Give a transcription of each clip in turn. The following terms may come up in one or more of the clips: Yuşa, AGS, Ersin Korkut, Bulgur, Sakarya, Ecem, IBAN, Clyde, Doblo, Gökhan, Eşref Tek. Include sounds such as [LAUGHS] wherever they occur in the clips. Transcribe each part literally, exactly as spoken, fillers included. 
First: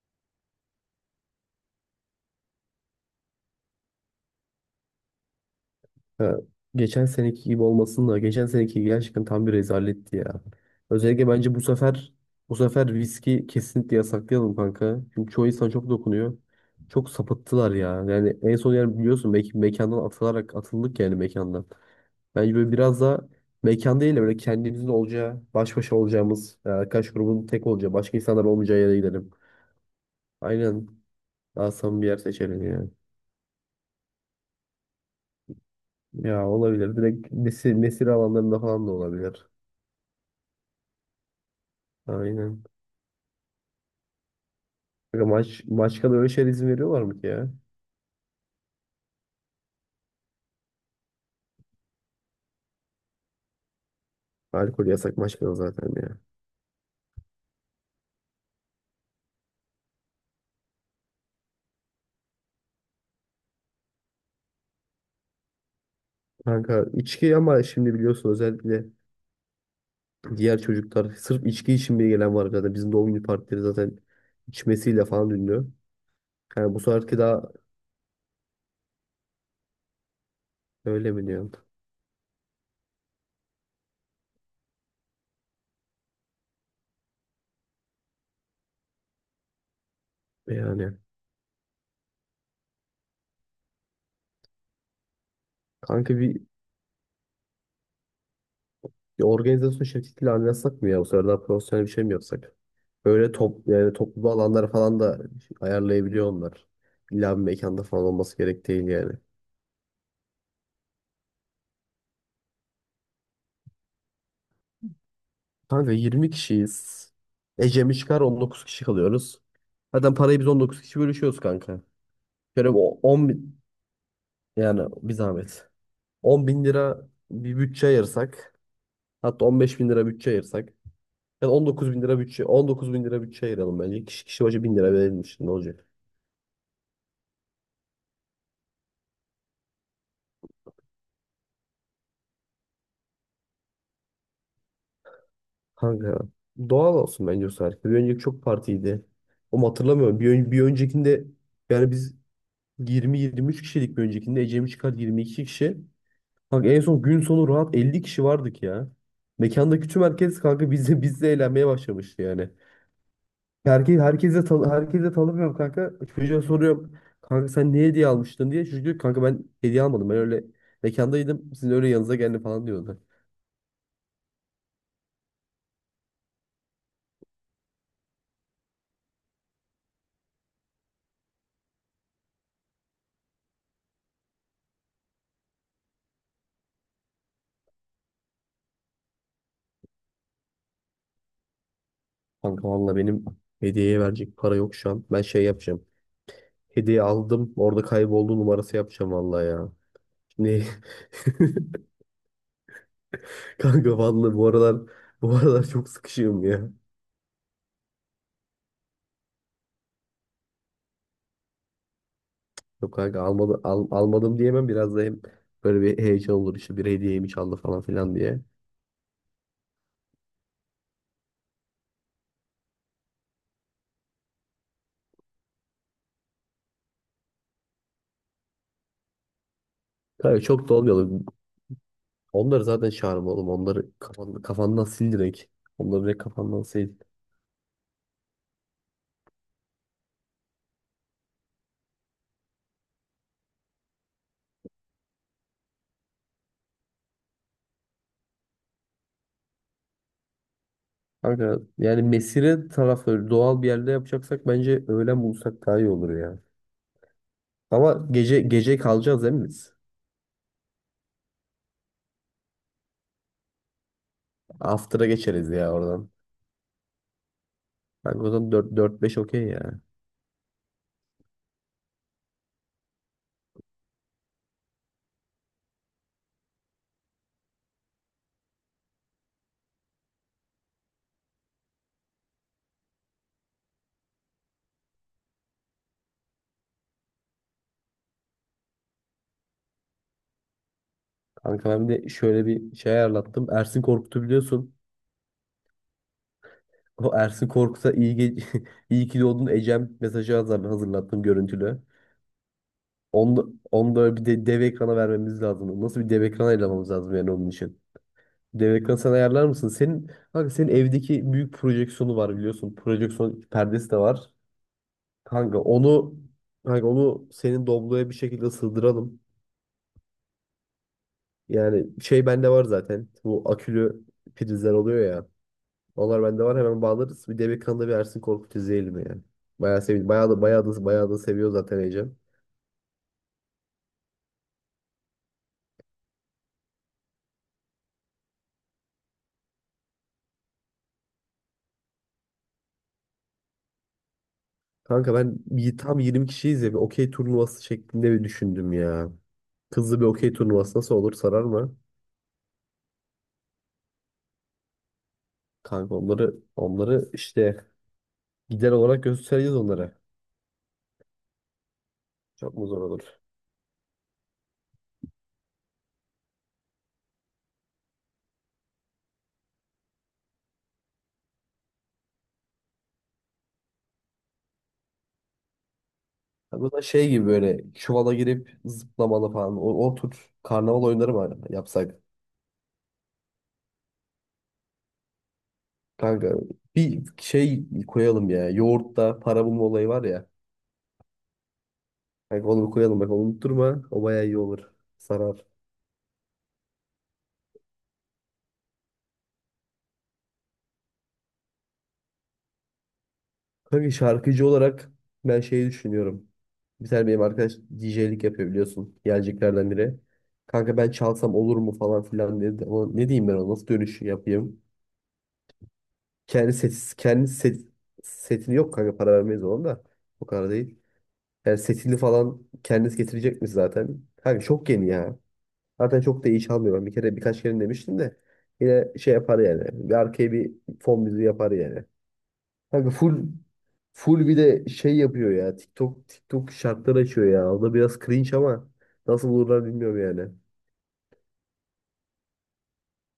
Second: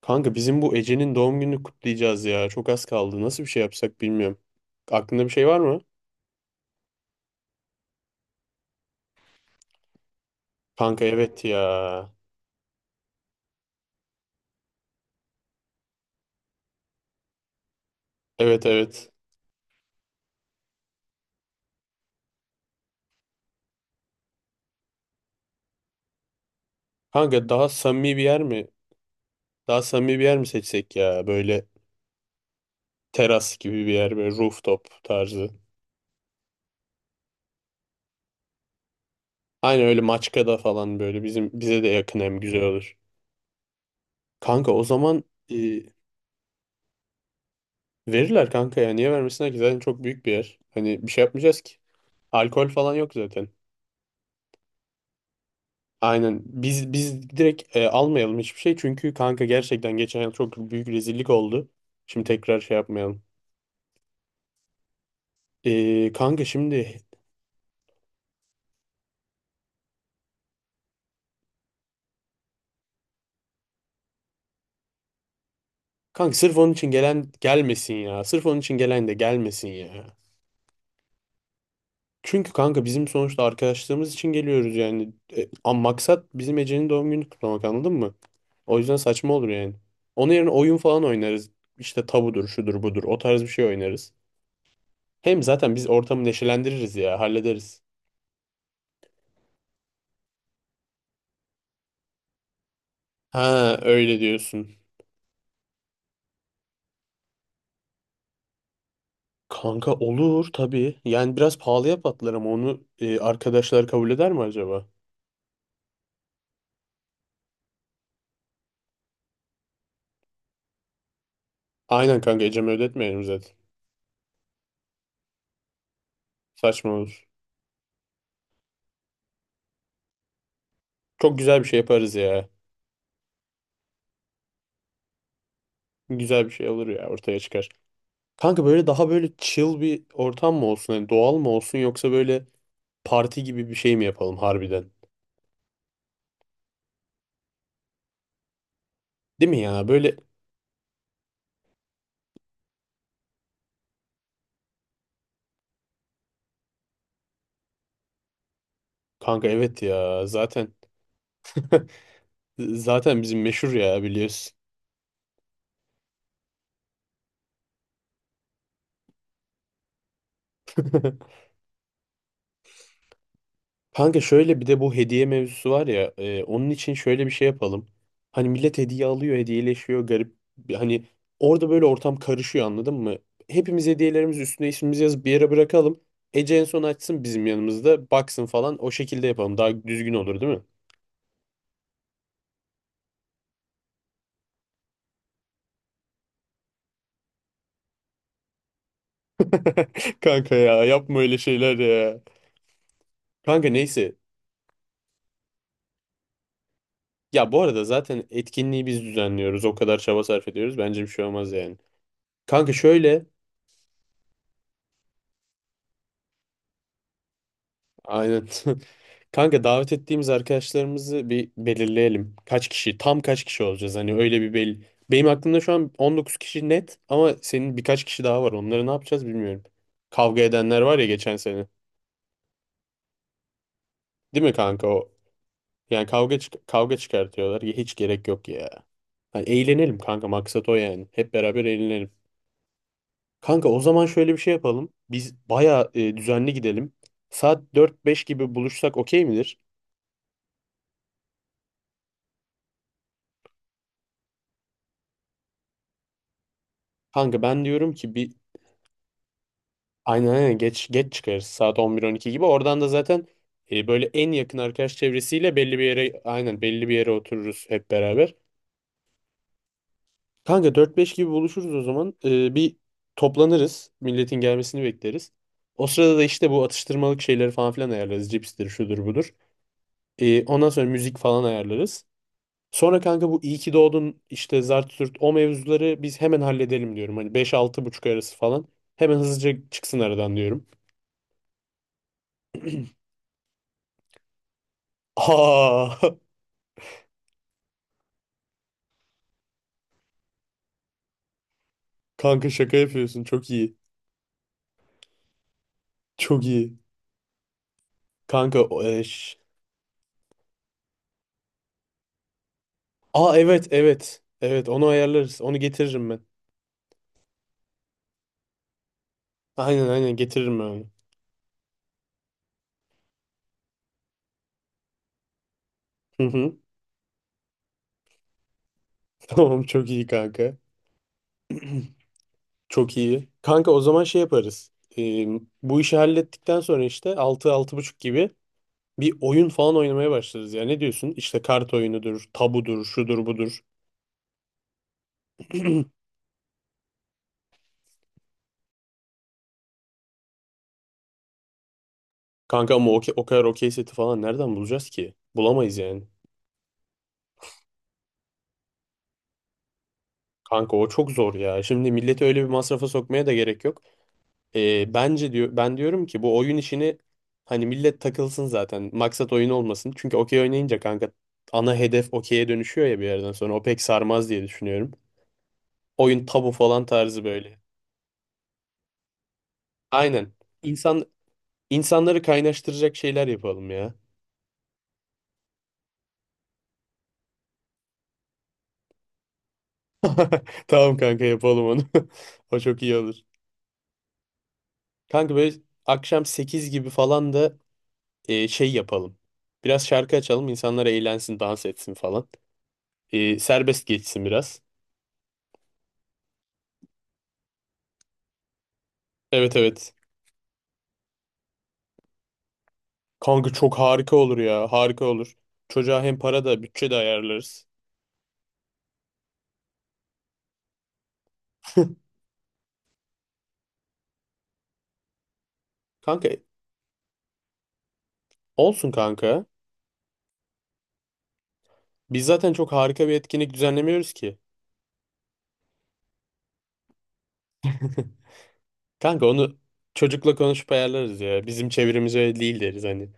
Kanka bizim bu Ece'nin doğum gününü kutlayacağız ya. Çok az kaldı. Nasıl bir şey yapsak bilmiyorum. Aklında bir şey var mı? Ha, geçen seneki gibi olmasın da geçen seneki gerçekten tam bir rezaletti ya. Kanka Özellikle evet bence ya. bu sefer bu sefer viski kesinlikle yasaklayalım kanka. Çünkü çoğu insan çok dokunuyor. Çok sapıttılar ya. Yani en Evet, son yani evet. biliyorsun mek- mekandan atılarak atıldık yani mekandan. Bence böyle biraz da mekan değil de böyle kendimizin olacağı, baş başa olacağımız, yani arkadaş grubunun Kanka tek daha olacağı, samimi başka bir yer insanlar mi? olmayacağı yere gidelim. Daha samimi bir yer mi Aynen. seçsek ya? Böyle Daha samimi bir yer seçelim yani. teras gibi bir yer. Böyle rooftop tarzı. Ya olabilir. Direkt nesil, nesil alanlarında falan da olabilir. Aynen öyle Maçka'da falan böyle. Bizim bize de yakın hem güzel Aynen. olur. Kanka o zaman Kanka maç, e, maçkada öyle şeyler izin veriyorlar mı ki ya? verirler kanka ya. Niye vermesinler ki? Zaten çok büyük bir yer. Hani bir şey yapmayacağız ki. Alkol falan yok zaten. Alkol yasak maçkada zaten ya. Aynen. Biz biz direkt e, almayalım hiçbir şey. Çünkü kanka gerçekten geçen yıl çok büyük rezillik oldu. Şimdi tekrar şey yapmayalım. E, kanka Kanka şimdi içki ama şimdi biliyorsun özellikle diğer çocuklar sırf içki için bile gelen var zaten. Bizim doğum günü partileri zaten içmesiyle falan ünlü. kanka sırf onun Yani bu için seferki gelen daha gelmesin ya. Sırf onun için gelen de gelmesin ya. öyle mi diyorsun? Çünkü kanka bizim sonuçta arkadaşlığımız için geliyoruz yani. E, ama maksat bizim Ece'nin doğum gününü kutlamak anladın mı? O yüzden saçma olur yani. Onun yerine oyun Yani falan oynarız. İşte tabudur, şudur, budur. O tarz bir şey oynarız. Hem zaten biz kanka ortamı bir, neşelendiririz ya, hallederiz. bir organizasyon şirketiyle anlaşsak mı ya? Bu sefer daha profesyonel bir şey mi yapsak? Böyle top, Ha, yani öyle toplu alanlar diyorsun. falan da ayarlayabiliyor onlar. İlla bir mekanda falan olması gerek değil yani. Kanka olur tabii. Yani biraz pahalıya patlar ama onu e, arkadaşlar kabul eder mi acaba? Kanka yirmi kişiyiz. Ecem'i çıkar on dokuz kişi kalıyoruz. Zaten parayı biz on dokuz kişi bölüşüyoruz kanka. Aynen kanka, Şöyle Ecem'e o- ödetmeyelim on zaten. bin yani bir zahmet. on bin Saçma lira olur. bir bütçe ayırsak. Hatta on beş bin lira bütçe ayırsak. Çok Yani güzel bir şey on dokuz bin yaparız lira bütçe ya. on dokuz bin lira bütçe ayıralım bence. Kişi kişi başı bin lira verilmiş ne olacak? Güzel bir şey olur ya, ortaya çıkar. Kanka böyle daha böyle chill bir ortam mı olsun? Hani doğal mı olsun yoksa böyle parti gibi bir şey mi yapalım harbiden? Kanka doğal olsun bence o sefer. Bir önceki çok partiydi. Değil mi Ama ya? Böyle hatırlamıyorum. Bir, ön- bir öncekinde yani biz yirmi yirmi üç kişilik bir öncekinde Ecem'i çıkar yirmi iki kişi. Kanka en son gün sonu rahat elli kişi vardık ya. kanka evet Mekandaki tüm ya, herkes kanka zaten bizle bizle eğlenmeye başlamıştı yani. zaten bizim meşhur Herkes ya, herkese biliyorsun. tan herkese tanımıyorum kanka. Çocuğa soruyorum. Kanka sen ne hediye almıştın diye. Çocuk diyor ki, kanka ben hediye almadım. Ben öyle [LAUGHS] mekandaydım. Sizin öyle yanınıza geldim falan diyordu. Kanka şöyle bir de bu hediye mevzusu var ya, e, onun için şöyle bir şey yapalım. Hani millet hediye alıyor, hediyeleşiyor garip. bir- Hani orada böyle ortam karışıyor anladın mı? Hepimiz hediyelerimiz üstüne ismimizi yazıp bir yere bırakalım. Ece en son açsın, bizim yanımızda baksın falan, o şekilde yapalım. Daha düzgün olur, değil mi? Kanka valla benim hediyeye verecek para yok şu an. Ben şey yapacağım. Hediye aldım. Orada kayboldu numarası yapacağım valla ya. [LAUGHS] Kanka Şimdi ya, yapma öyle şeyler [LAUGHS] ya. Kanka kanka neyse. valla bu aralar bu aralar çok sıkışığım ya. Ya bu arada zaten etkinliği biz düzenliyoruz. O kadar çaba sarf ediyoruz. Bence bir şey olmaz yani. Kanka Yok kanka şöyle. almadım, al, almadım diyemem. Biraz da hem böyle bir heyecan olur işte bir hediyeyi mi çaldı falan filan diye. Aynen. [LAUGHS] Kanka davet ettiğimiz arkadaşlarımızı bir belirleyelim. Kaç kişi, tam kaç kişi olacağız? Hani öyle bir belli. Benim aklımda şu an on dokuz kişi net, ama senin birkaç kişi daha var. Onları ne yapacağız bilmiyorum. Kanka Kavga çok da edenler var ya olmuyor. geçen sene. Onları zaten çağırma oğlum. Onları kafan, Değil mi kafandan kanka sil o? direkt. Onları Yani direkt kavga kafandan çık- sil. kavga çıkartıyorlar. Ya hiç gerek yok ya. Hani eğlenelim kanka, maksat o yani. Hep beraber eğlenelim. Kanka o zaman şöyle bir şey yapalım. Biz bayağı e, düzenli gidelim. Saat dört beş gibi buluşsak okey midir? Kanka yani mesire tarafı doğal bir yerde yapacaksak bence öğlen bulsak daha iyi olur ya. Kanka ben diyorum Ama ki bir. gece gece kalacağız değil mi biz? Aynen, aynen, geç geç çıkarız saat on bir on iki gibi. Oradan da zaten e, böyle en yakın arkadaş After'a geçeriz çevresiyle ya belli bir oradan. yere aynen belli bir yere otururuz hep Kanka o beraber. zaman dört beş okey ya. Kanka dört beş gibi buluşuruz o zaman. E, bir toplanırız. Milletin gelmesini bekleriz. O sırada da işte bu atıştırmalık şeyleri falan filan ayarlarız. Cipstir, şudur budur. E, ondan sonra müzik falan ayarlarız. Sonra kanka bu iyi ki doğdun işte zart zurt o mevzuları biz hemen halledelim diyorum. Hani beş altı buçuk arası falan. Hemen hızlıca çıksın aradan diyorum. Kanka ben bir de şöyle bir şey ayarlattım. Ersin Korkut'u biliyorsun. Aa. [LAUGHS] O Ersin Korkut'a iyi, ge- [LAUGHS] iyi ki doğdun Ecem mesajı hazır- hazırlattım görüntülü. Kanka şaka yapıyorsun. Onu, da- Çok iyi. onu da bir de dev ekrana vermemiz lazım. Nasıl bir dev Çok ekran iyi. ayarlamamız lazım yani onun için. Kanka Dev o ekran sen eş. ayarlar mısın? Senin, kanka senin evdeki büyük projeksiyonu var biliyorsun. Aa, Projeksiyon evet perdesi de evet. var. Evet, onu ayarlarız. Onu Kanka getiririm onu ben. kanka onu senin Doblo'ya bir şekilde sığdıralım. Aynen, aynen, getiririm ben onu. Yani şey bende var zaten. Bu akülü prizler oluyor ya. Hı Onlar bende hı. var hemen bağlarız. Bir Demek Han'da bir Ersin Korkut izleyelim yani. [LAUGHS] Tamam, Bayağı çok iyi sevindim. Bayağı da, kanka. bayağı da, bayağı da seviyor zaten [CLEARS THROAT] Ecem. Çok iyi. Kanka o zaman şey yaparız. Ee, bu işi hallettikten sonra işte altı altı buçuk gibi bir oyun falan oynamaya başlarız ya. Ne diyorsun? İşte kart oyunudur, tabudur, şudur budur. Kanka ben bir- tam [CLEARS THROAT] yirmi kişiyiz ya bir okey turnuvası şeklinde bir düşündüm ya. Kızlı bir okey turnuvası nasıl olur sarar mı? Kanka ama o, o kadar okey seti falan nereden bulacağız ki? Bulamayız Kanka yani. onları onları işte gider olarak göstereceğiz onlara. Kanka o çok zor ya. Şimdi milleti öyle bir Çok mu zor masrafa olur? sokmaya da gerek yok. Ee, bence diyor, ben diyorum ki bu oyun işini hani millet takılsın zaten. Maksat oyun olmasın. Çünkü okey oynayınca kanka ana hedef okey'e dönüşüyor ya bir yerden sonra. O pek sarmaz diye düşünüyorum. Oyun tabu Ya bu da falan şey tarzı gibi böyle. böyle çuvala girip zıplamalı falan. O, o tür Aynen. karnaval İnsan oyunları var yapsak. insanları kaynaştıracak şeyler yapalım ya. Kanka bir şey koyalım ya. Yoğurtta para bulma olayı var ya. [LAUGHS] Tamam kanka, yapalım onu. Kanka [LAUGHS] O onu bir çok iyi koyalım bak olur. onu unutturma. O bayağı iyi olur. Kanka Sarar. böyle akşam sekiz gibi falan da e, şey yapalım. Biraz şarkı açalım, insanlar eğlensin, dans etsin falan. E, serbest Kanka geçsin şarkıcı biraz. olarak ben şeyi düşünüyorum. Bir tane benim arkadaş D J'lik yapıyor biliyorsun. Evet, Geleceklerden evet. biri. Kanka ben çalsam olur mu falan filan dedi. Ama ne diyeyim ben ona Kanka nasıl çok dönüş harika olur yapayım? ya, harika olur. Çocuğa hem para Kendi da bütçe set, de kendi set, ayarlarız. setini yok kanka para vermeyiz ona da. O kadar değil. Yani setini falan kendisi getirecek mi zaten? Kanka çok yeni ya. Zaten çok Kanka da iyi çalmıyor. Ben bir kere birkaç kere demiştim de. olsun Yine şey yapar kanka. yani. Bir arkaya bir fon müziği yapar yani. Biz zaten çok Kanka harika bir full etkinlik düzenlemiyoruz full bir ki. de şey yapıyor ya. TikTok TikTok şartlar açıyor ya. O da biraz cringe ama Kanka nasıl onu olurlar bilmiyorum yani. çocukla konuşup ayarlarız ya. Bizim çevremiz öyle değil deriz hani.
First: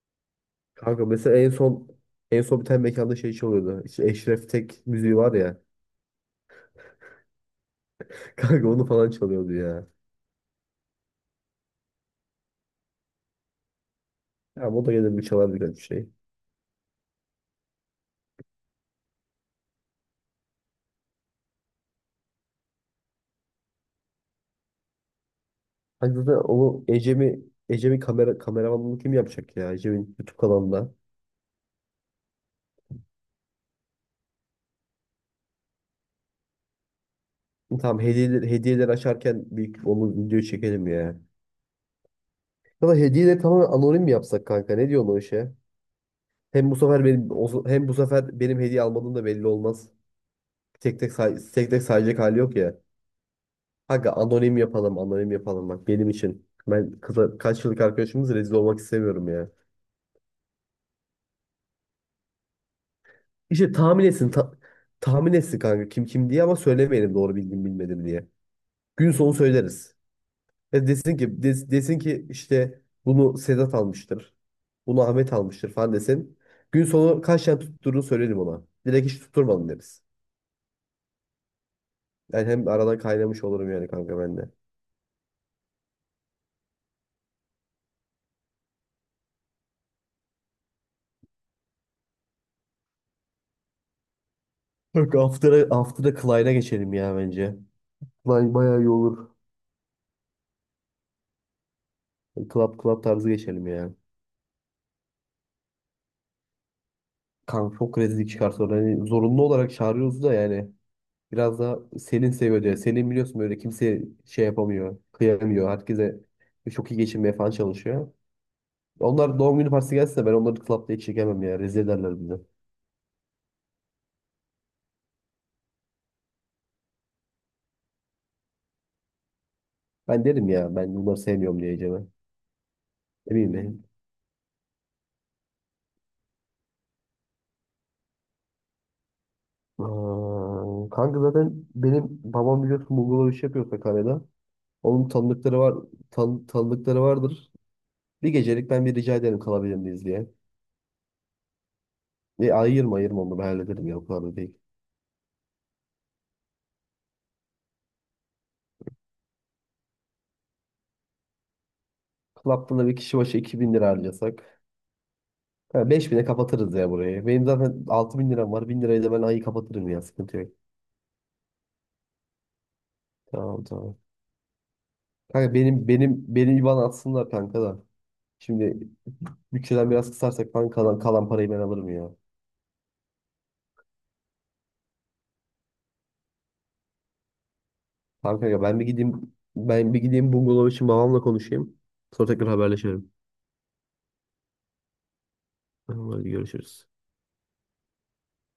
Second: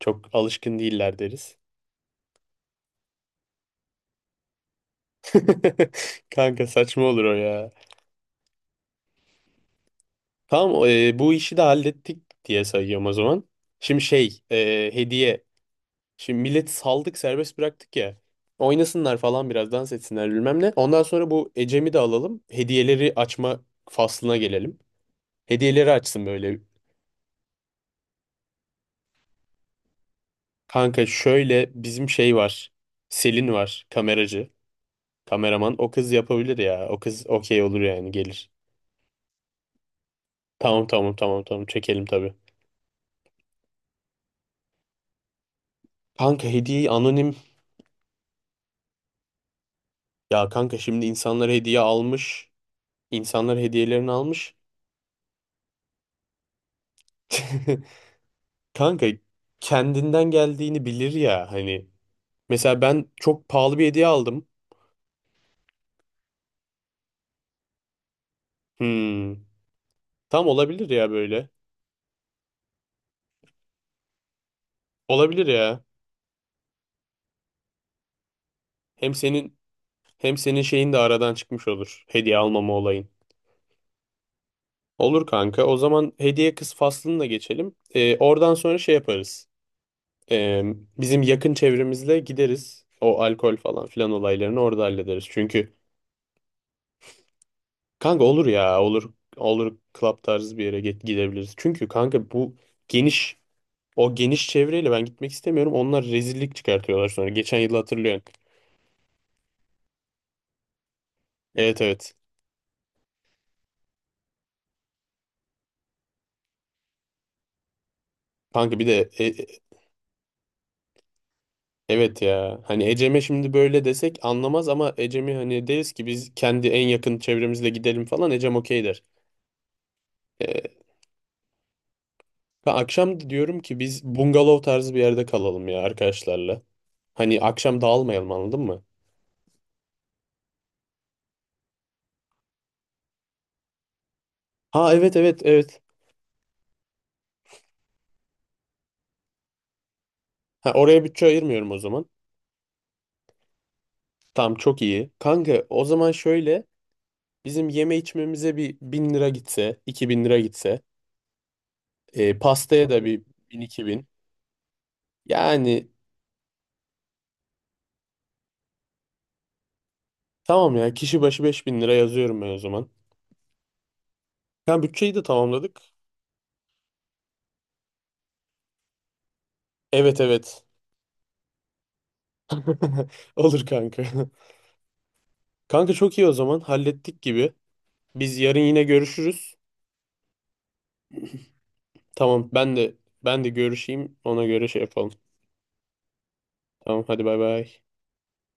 Çok alışkın Kanka değiller mesela en deriz. son en son bir tane mekanda şey çalıyordu. İşte Eşref Tek müziği var ya. [LAUGHS] Kanka saçma olur o ya. [LAUGHS] Kanka onu falan çalıyordu ya. Tamam, e, bu işi de hallettik diye sayıyorum o zaman. Şimdi şey, Ya o e, da gelir bir hediye. çalar birkaç bir şey. Şimdi milleti saldık, serbest bıraktık ya. Oynasınlar falan, biraz dans etsinler bilmem ne. Ondan sonra bu Ecem'i de alalım. Hediyeleri açma faslına gelelim. Hediyeleri Hani açsın zaten böyle. onu Ecem'i Ecem'in kamera kameramanlığını kim yapacak ya? Ecem'in YouTube kanalında. Kanka şöyle bizim şey var. Selin var, kameracı. Kameraman o kız yapabilir ya. O kız okey olur Tamam yani, gelir. hediyeleri, hediyeleri açarken bir onu video Tamam, çekelim tamam, ya. tamam, tamam, çekelim tabii. Ya da hediyeleri tamamen anonim mi yapsak kanka? Ne diyorsun o işe? Kanka Hem bu hediyeyi sefer benim anonim. O- hem bu sefer benim hediye almadığım da belli olmaz. Ya kanka, Tek şimdi tek say, insanlar tek hediye tek sayacak hali almış. yok ya. İnsanlar hediyelerini Kanka almış. anonim yapalım, anonim yapalım bak benim için. Ben kıza kaç yıllık [LAUGHS] arkadaşımız rezil olmak Kanka istemiyorum ya. kendinden geldiğini bilir ya hani. Mesela ben çok İşte pahalı bir tahmin hediye etsin aldım. ta- tahmin etsin kanka kim kim diye ama söylemeyelim doğru bildim bilmedim diye. Gün Hmm, sonu söyleriz. tam Ya olabilir ya desin ki böyle. des- desin ki işte bunu Sedat almıştır. Bunu Ahmet Olabilir almıştır ya. falan desin. Gün sonu kaç tane tutturduğunu söylerim ona. Direkt Hem hiç senin tutturmadım deriz. hem senin şeyin de aradan çıkmış olur. Hediye Yani hem almama aradan olayın. kaynamış olurum yani kanka ben de. Olur kanka. O zaman hediye kız faslını da geçelim. Ee, oradan sonra şey yaparız. Ee, bizim yakın çevremizle gideriz. O alkol falan filan olaylarını orada Bak hallederiz. after'a Çünkü after'a Clyde'a geçelim ya bence. kanka olur Clyde bayağı ya, iyi olur, olur. olur club tarzı bir yere git, gidebiliriz. Çünkü kanka bu Club club tarzı geniş geçelim ya. o geniş çevreyle ben gitmek istemiyorum. Onlar rezillik çıkartıyorlar sonra. Geçen yıl Kanka çok hatırlıyorsun. rezillik çıkarsa orada. Yani zorunlu olarak çağırıyoruz da yani. Biraz daha Evet, evet. senin seviyor diye. Senin biliyorsun böyle kimse şey yapamıyor. Kıyamıyor. Herkese çok iyi geçinmeye falan çalışıyor. Kanka bir de e- Onlar e- doğum günü partisi gelse de ben onları club'da hiç çekemem ya. Rezil ederler evet bizi. ya. Hani Ecem'e şimdi böyle desek anlamaz, ama Ecem'i hani deriz ki biz kendi en yakın çevremizle gidelim falan, Ecem okey der. Ben derim ya E, ben bunları sevmiyorum diyeceğime. ben akşam Ne bileyim diyorum ki ben. biz bungalov tarzı bir yerde kalalım ya, arkadaşlarla. Hani akşam dağılmayalım, anladın mı? Aa, kanka zaten benim babam biliyorsun Bulgur'la iş yapıyor Sakarya'da. Ha Onun evet, evet, tanıdıkları var, evet. tan tanıdıkları vardır. Bir gecelik ben bir rica ederim kalabilir miyiz diye. Ha, oraya bütçe ayırmıyorum o zaman. E, ayırma ayırma onu ben hallederim ya o kadar da Tam değil. çok iyi. Kanka o zaman şöyle, bizim yeme içmemize bir bin lira gitse, iki bin lira gitse, e, Club'da da pastaya bir da kişi bir başı bin iki bin iki lira bin. harcasak. Yani Ha, beş bine kapatırız ya burayı. Benim zaten altı bin liram var. Bin lirayı da ben ayı kapatırım ya sıkıntı yok. tamam ya, kişi başı beş bin lira yazıyorum ben o zaman. Tamam tamam. Kanka bütçeyi de Kanka tamamladık. benim benim benim IBAN atsınlar kanka da. Şimdi bütçeden biraz Evet, kısarsak evet. falan kalan, kalan parayı ben alırım ya. [LAUGHS] Olur kanka. Kanka çok iyi, o zaman hallettik gibi. Biz Tamam yarın kanka ben yine bir gideyim görüşürüz. ben bir gideyim bungalov için babamla konuşayım. Sonra Tamam, tekrar ben de haberleşelim. ben de görüşeyim, ona göre şey yapalım. Tamam, hadi görüşürüz. Tamam, hadi bay bay.